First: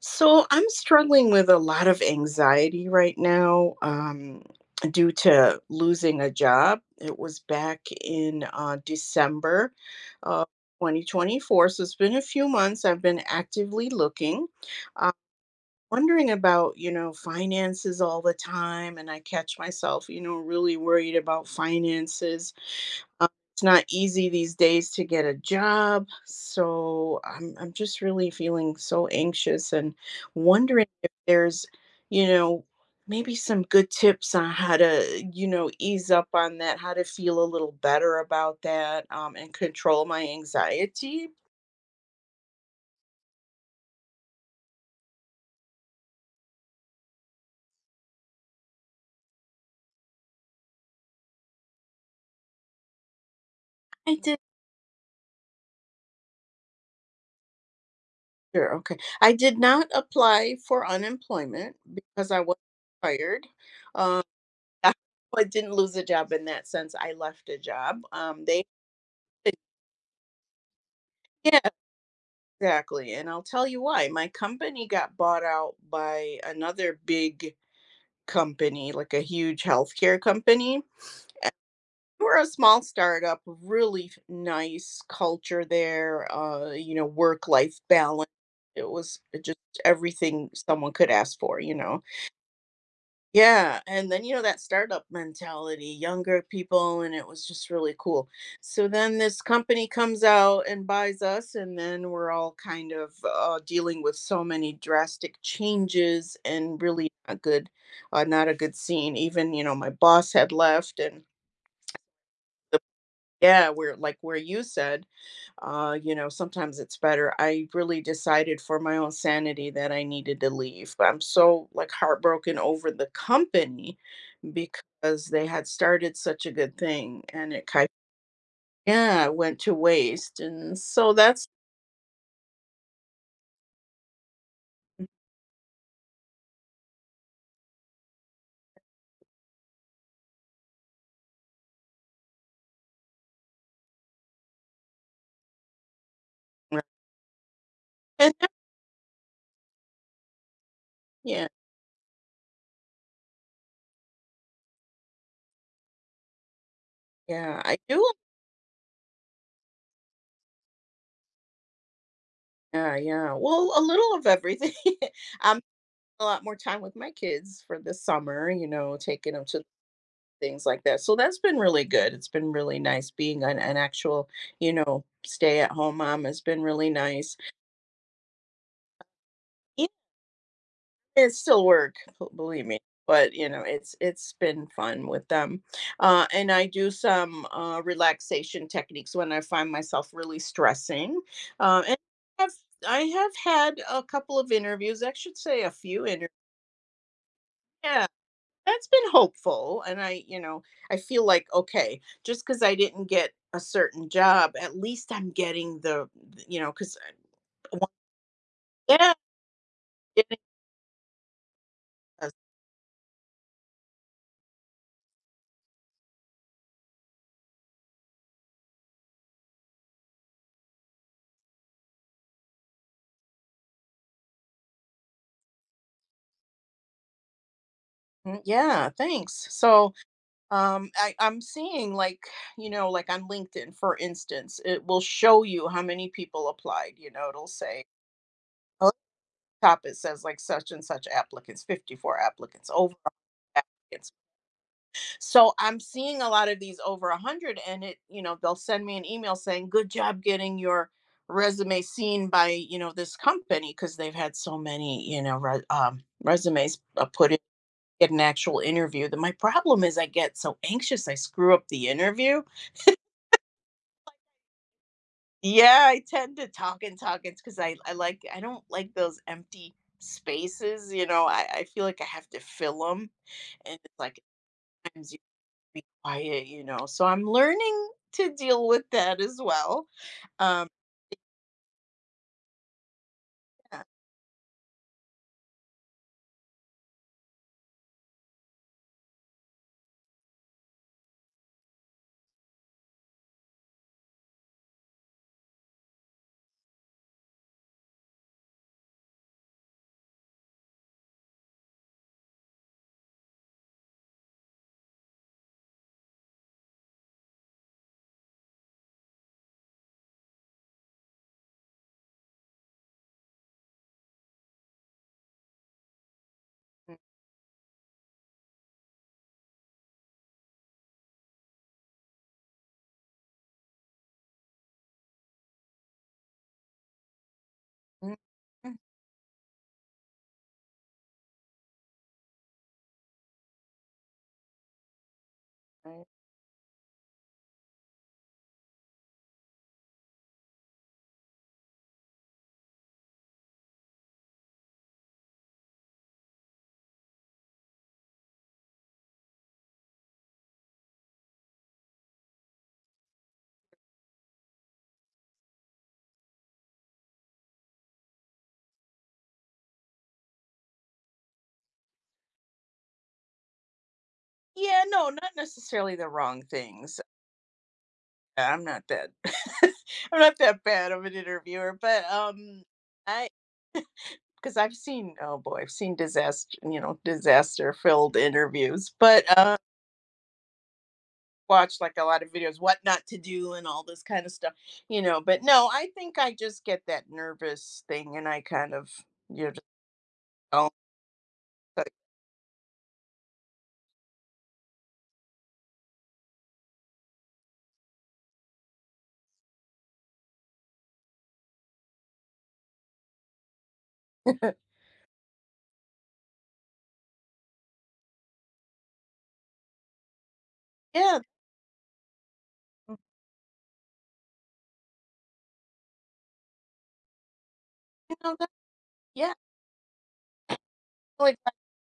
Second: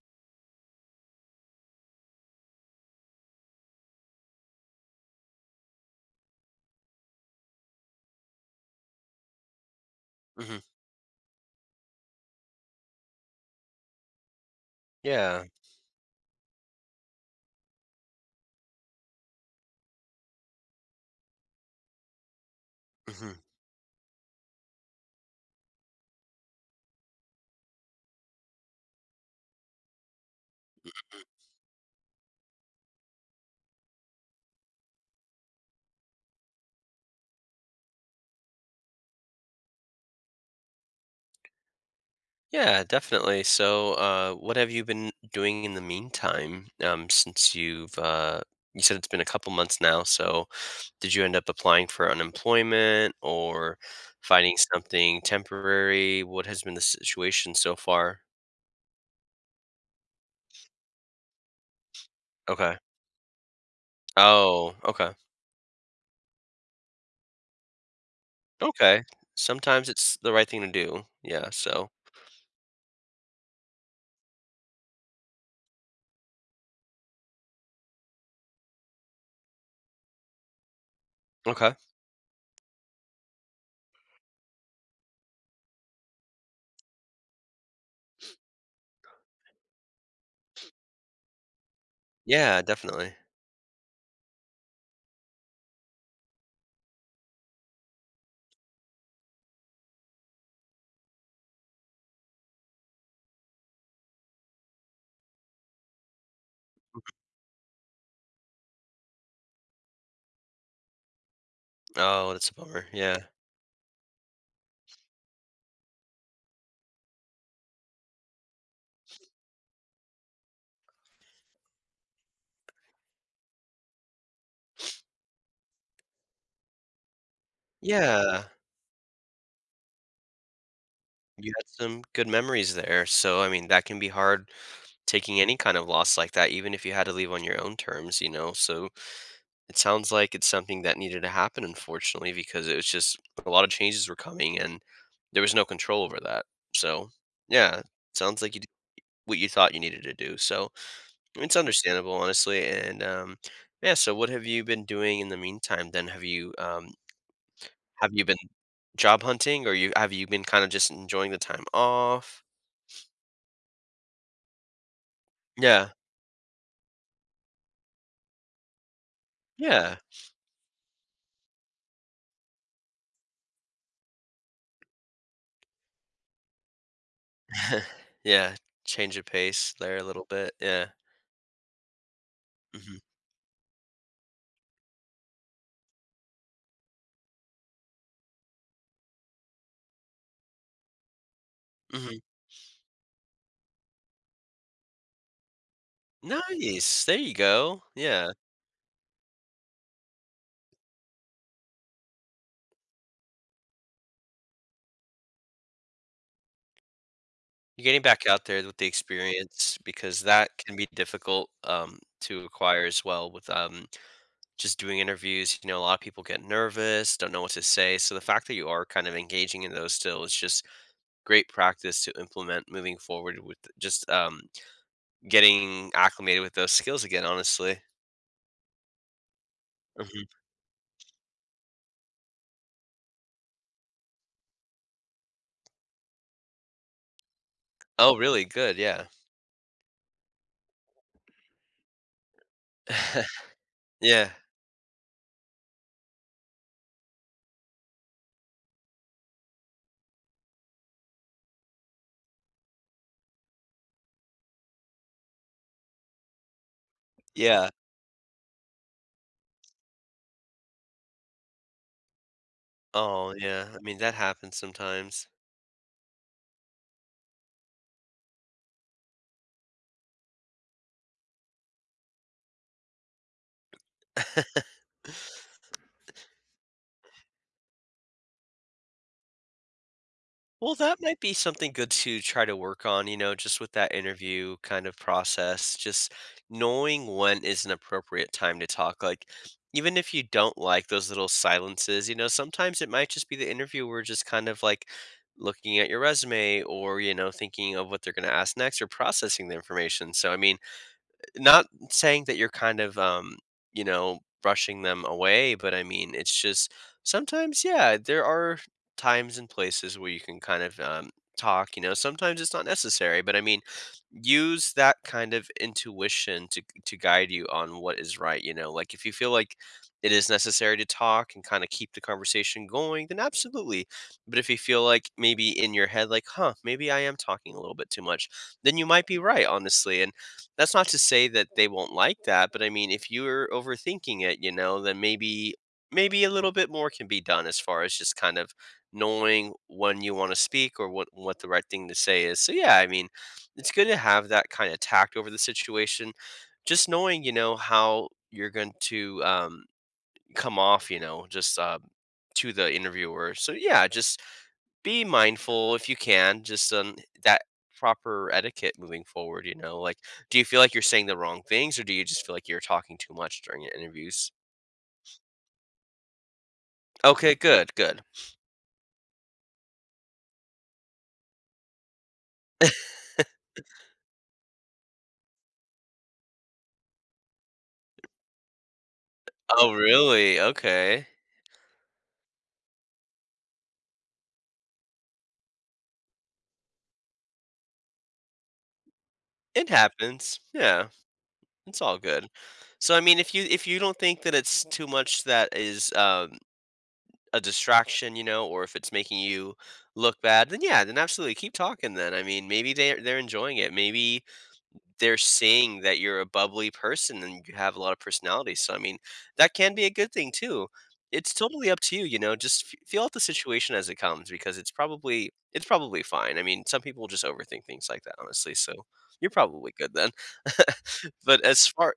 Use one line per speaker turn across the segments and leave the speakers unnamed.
So I'm struggling with a lot of anxiety right now, due to losing a job. It was back in December of
hmm
2024. So it's been a few months. I've been actively looking, uh,
Yeah.
wondering about, you know, finances all the time. And I catch myself, you know, really worried about finances um,
hmm
it's not easy these days to get a job, so I'm just really feeling so anxious and wondering if there's, you know, maybe some good tips on how to, you know, ease up on that, how to feel a little better about that, and control my anxiety.
Yeah, definitely. So, what have you been doing in the meantime, since you've, you said it's been a couple months now. So, did you end up applying for unemployment or
I did.
finding something temporary? What has been the situation so far?
Sure. Okay. I did not apply for unemployment because I was
Okay.
fired. Um,
Oh,
I
okay.
didn't lose a job in that sense. I left a job. They,
Okay. Sometimes it's the right thing to do. Yeah.
yeah.
So,
Exactly. And I'll tell you why. My company got bought out by another big company, like a huge healthcare company. And
okay.
we're a small startup, really nice culture there, you know, work life balance. It was just everything someone could ask for, you know.
Yeah, definitely.
Yeah, and then you know that startup mentality, younger people, and it was just really cool. So then this company comes out and buys us, and then we're all kind of dealing with so many drastic changes and really a good, not a good scene. Even you know my boss had left, and
Oh, that's a
the,
bummer. Yeah.
yeah, we're like where you said, you know sometimes it's better. I really decided for my own sanity that I needed to leave. But I'm so like heartbroken over the company because they had started such a good thing and it kind of,
Yeah.
yeah, went to waste and so that's
You had some good memories there. So, I mean, that can be hard taking any kind of loss like that, even if you had to leave on your own terms, you know? So it sounds like it's something that needed to happen, unfortunately, because it was just a lot of changes were coming and there was no control over that.
and
So, yeah, sounds like you did what you thought you needed to do. So
yeah.
it's understandable, honestly. And, yeah, so what have you been doing in the meantime then?
yeah i do
Have
like,
you been job hunting or you have you been kind of just enjoying the time off?
yeah, yeah, well, a little of everything. I'm
Yeah.
A lot more time with my kids for the summer, you know, taking them to
Yeah.
things like that, so that's been really good. It's been really nice being an actual, you know, stay at home mom has been really nice.
Yeah, change of pace there a little bit, yeah.
It's still work, b believe me,
Mhm,
but, you know, it's been fun with them. And I do some, relaxation techniques when I find myself really stressing, and
mhm.
I've I have had a couple of interviews, I should say a few interviews.
Nice, there you go,
Yeah,
yeah.
that's been hopeful, and I, you know, I feel like, "Okay, just because I didn't get a certain job, at least I'm getting the," you know, cause
You're getting back out there with the
yeah,
experience because
getting
that can be difficult,
a.
to acquire as well with, just doing interviews, you know, a lot of people get nervous, don't know what to say, so the fact that you are kind of engaging in those still is just great practice to implement moving forward with just, getting acclimated with those skills again, honestly.
Mhm, yeah, thanks. So
Mhm.
I'm seeing like, you know, like on LinkedIn, for instance, it will show you how many people applied. You know, it'll say
Oh, really? Good,
oh,
yeah.
top, it says like such and such applicants, 54 applicants, over one hundred applicants.
Yeah,
So I'm seeing a lot of these over 100 and, it you know, they'll send me an email saying good job getting your resume seen by, you know, this company because they've had so many, you know, resumes, put in.
yeah.
Get an actual interview, then my problem is I get so anxious I screw up the interview.
Oh, yeah. I mean, that happens sometimes.
Yeah, I tend to talk and talk. It's because I like I don't like those empty spaces. You know, I feel like I have to fill them, and it's like sometimes you be quiet. You know, so I'm learning to deal with that as well. Um,
Well, that might be something good to try to work on, you know, just with
yeah.
that interview kind of process, just knowing when is an appropriate time to talk. Like, even if you don't like those little silences, you know, sometimes it might just be the interviewer just kind of like looking at your resume or, you know, thinking of what they're going to ask next or processing the information. So, I mean, not saying that you're kind of, you know, brushing them away, but I mean, it's just sometimes, yeah, there are times and places where you can kind of talk, you know, sometimes it's not necessary, but I mean, use that kind of intuition to guide you on what is right, you know, like if you feel like it is necessary to talk and kind of keep the conversation going, then absolutely. But if you feel like maybe in your head, like, huh, maybe I am talking a little bit too
mm,
much,
mm,
then you might be right, honestly. And that's not to say that they won't like that, but I mean, if you're overthinking it, you know, then
mm.
maybe a little bit more can be done as far as just kind of knowing when you want to speak or what the right thing to say is. So yeah, I mean, it's good to have that kind of tact over the situation. Just knowing, you know, how you're going to come off, you know, just to the interviewer. So yeah, just be mindful if you can, just on that proper etiquette moving forward, you know? Like, do you feel like you're saying the wrong things or do you just feel like you're talking too much during interviews?
Yeah, no, not necessarily the wrong things.
Okay, good, good.
I'm not that I'm not that bad of an interviewer, but I. Because I've seen oh boy, I've seen disaster, you know, disaster filled interviews, but
Oh, really? Okay.
watched like a lot of videos what not to do and all this kind of stuff, you know, but no, I think I just get that nervous thing and I kind of, you know, just
It happens.
don't.
Yeah, it's all good. So, I mean, if you don't think that it's too much that is a distraction, you know, or if it's making you look bad, then yeah, then absolutely keep talking. Then I mean, maybe they are they're enjoying it. Maybe they're seeing that you're a bubbly person and you have a lot of personality. So, I mean, that can be a good thing too.
Yeah,
It's totally up to you, you know, just feel out the situation as it comes because it's probably fine. I mean, some people just overthink things like that,
you know that,
honestly. So, you're
yeah,
probably good then.
like
But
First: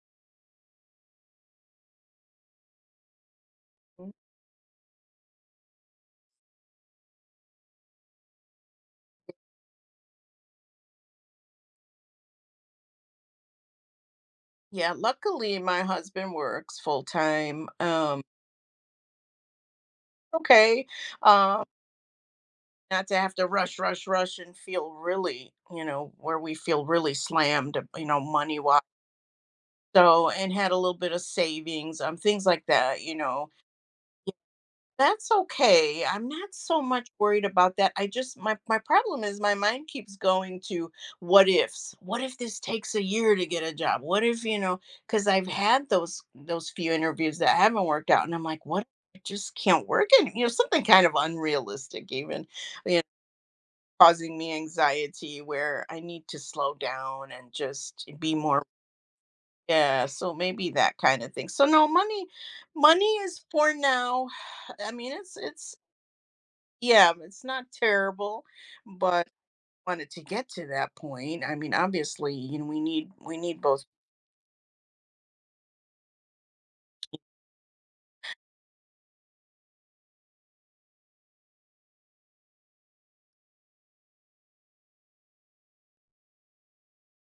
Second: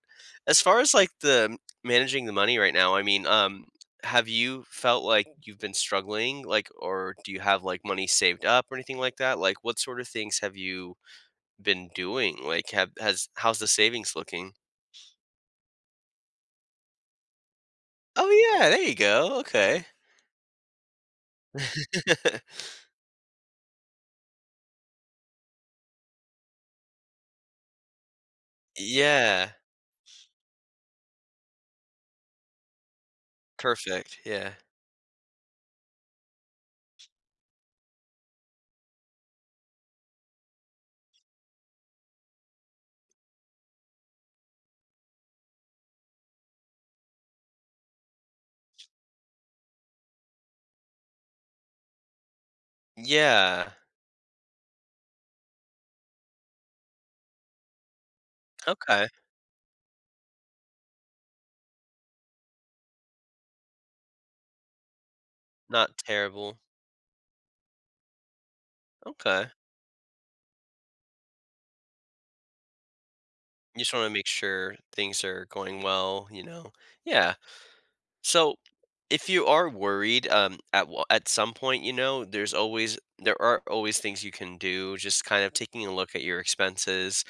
as far as like the managing the money right now, I mean,
um,
have you felt like you've been struggling like or do you have like money saved up or anything like that? Like what sort of things have you been doing? Like, have has how's the savings looking?
yeah, luckily my husband works full time.
Oh yeah, there you go. Okay.
Okay. Um Not to have to rush rush and feel really, you know, where we feel really slammed, you know, money wise.
Yeah,
So, and had a little bit of savings, things like that, you know.
perfect.
Yeah,
Yeah.
that's okay. I'm not so much worried about that. I just, my problem is my mind keeps going to what ifs. What if this takes a year to get a job? What if, you know, cuz I've had those few interviews that haven't worked out and I'm like, what if it just can't work and you know, something kind of unrealistic even, you know,
Yeah.
causing me anxiety where I need to slow down and just be more.
Okay.
Yeah, so maybe that kind of thing. So no, money is for now. I mean, it's
Not terrible.
yeah, it's not terrible, but
Okay.
wanted to get to that point. I mean, obviously, you know, we need
You
both,
just want to make sure things are going well, you know. Yeah. So if you are worried, at some point, you know, there are always things you can do. Just kind of taking a look at your expenses,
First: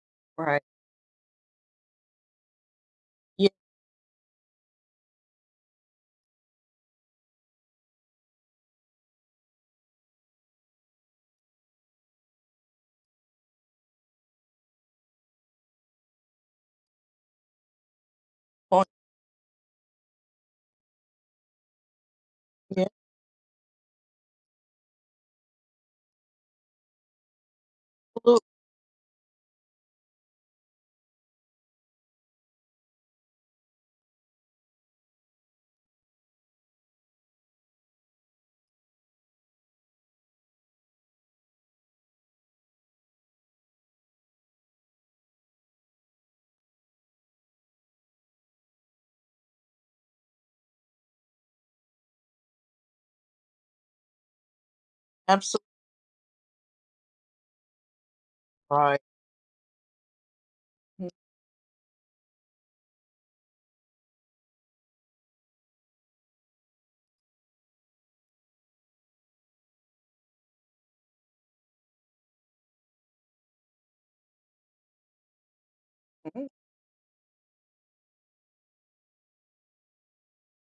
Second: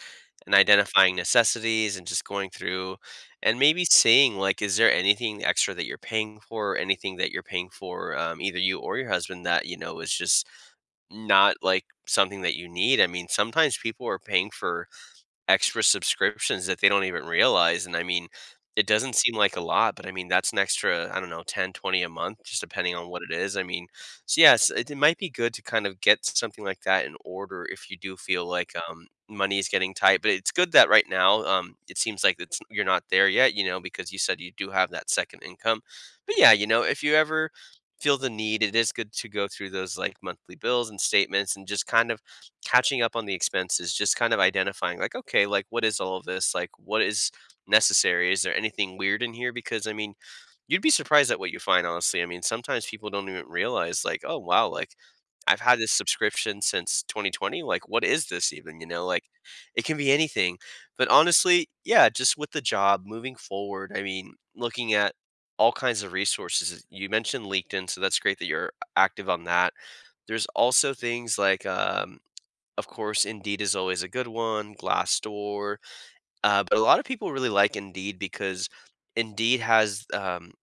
and
right?
identifying necessities and just going through
Yeah,
and maybe seeing like is there anything extra that you're paying for or anything that you're paying for either you or your husband that you know is just not like something that you need. I mean sometimes people are paying for extra subscriptions that they don't even realize, and I mean,
oh,
it doesn't seem like a lot, but I mean, that's an extra, I don't know, 10, 20 a month, just
yeah,
depending on what it is. I mean, so yes, it might be good to kind of get something like that in order if you do feel like money is getting tight. But it's good that right now, it seems like it's you're not there yet, you know, because you said you do have that second income. But yeah, you know, if you ever feel the need, it is good to go through those like monthly bills and statements and just kind of catching up on the expenses, just kind of identifying like, okay, like what is all of this? Like what is necessary? Is there anything weird in here? Because I mean, you'd be surprised at what you find, honestly. I mean, sometimes people don't even realize like, oh wow, like I've
absolutely, absolutely.
had this subscription since 2020. Like, what is this even? You
Right.
know, like it can be anything. But honestly, yeah, just with the job moving forward, I mean, looking at all kinds of resources. You mentioned LinkedIn, so that's great that you're active on that. There's also things like of course, Indeed is always a good one, Glassdoor,
Mhm.
but a lot of people really like Indeed because Indeed has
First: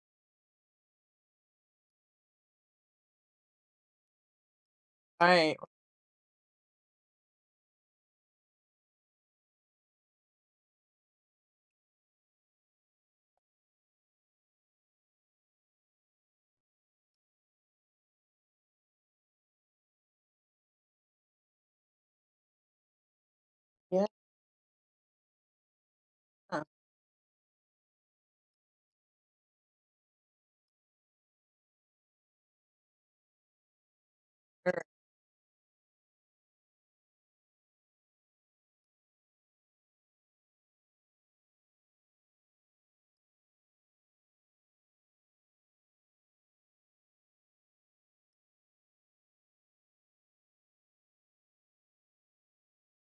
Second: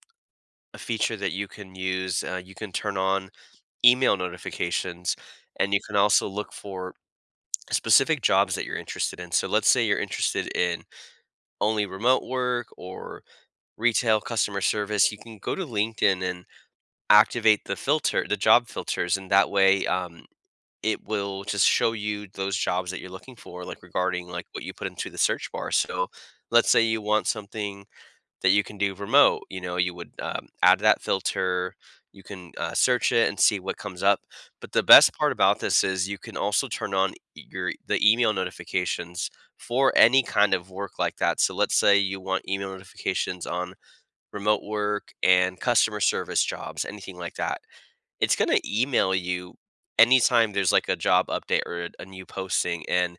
a feature that you can use. You can turn on email notifications
Right.
and you can also look for specific jobs that you're interested in. So let's say you're interested in only remote work or retail customer service, you can go to LinkedIn and activate the filter, the job filters, and that way it will just show you those jobs that you're looking for, like
Yeah.
regarding like what you put into the search bar. So let's say you want something that you can do remote, you know, you would add that filter, you can search it and see what comes up. But the
Sure,
best part about this is you can also turn on your the email notifications for any kind of work like that. So let's say you want email notifications on remote work and customer service jobs, anything like that. It's gonna email you anytime there's, like, a job update or a new posting, and,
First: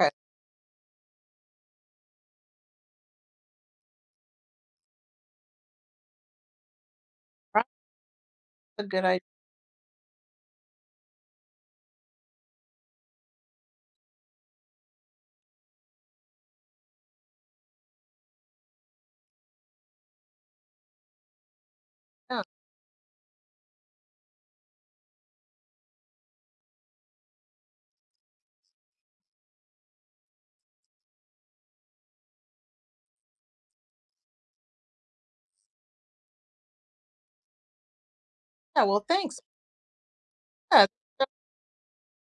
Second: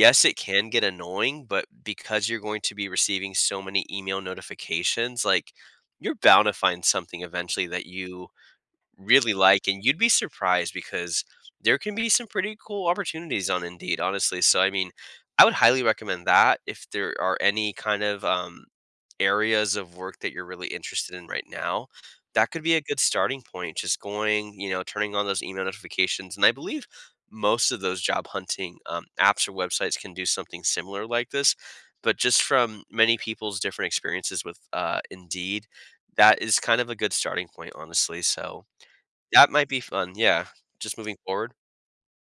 okay.
it can get annoying, but because you're going to be receiving so many email notifications, like, you're bound to find something
Right.
eventually that you
That's a good idea.
really like, and you'd be surprised because there can be some pretty cool opportunities on Indeed, honestly, so, I mean, I would highly recommend that if there are any kind of, areas of work that you're really interested in right now, that could be a good starting point. Just going, you know, turning on those email notifications. And I believe most of those job hunting apps or websites can do something similar like this. But just from many people's different experiences with Indeed, that is kind of a good starting point, honestly. So
Yeah, well, thanks.
that might be fun. Yeah.
Yeah.
Just moving forward.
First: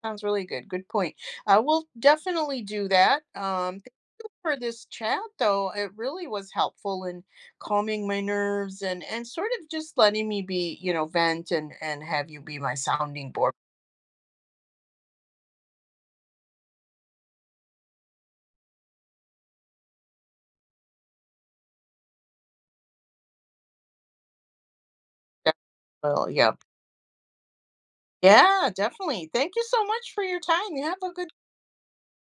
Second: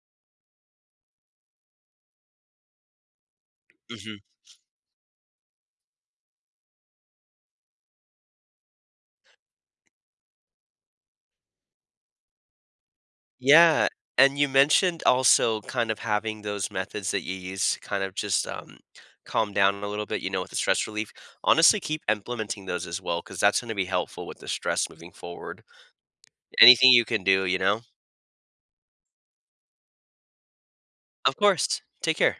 Sounds really good. Good point. I will definitely do that. Thank
Mm-hmm.
you for this chat, though. It really was helpful in calming my nerves and sort of just letting me be, you know, vent and have you be my sounding board.
Yeah, and you mentioned also kind of having those methods that you use to kind of just, calm down a little bit, you know, with the stress relief. Honestly, keep implementing those as well, because that's gonna be helpful with the stress moving forward.
Well, yeah,
Anything you can do, you know?
yeah, definitely. Thank you so much for your time. You have a good.
Of course. Take care.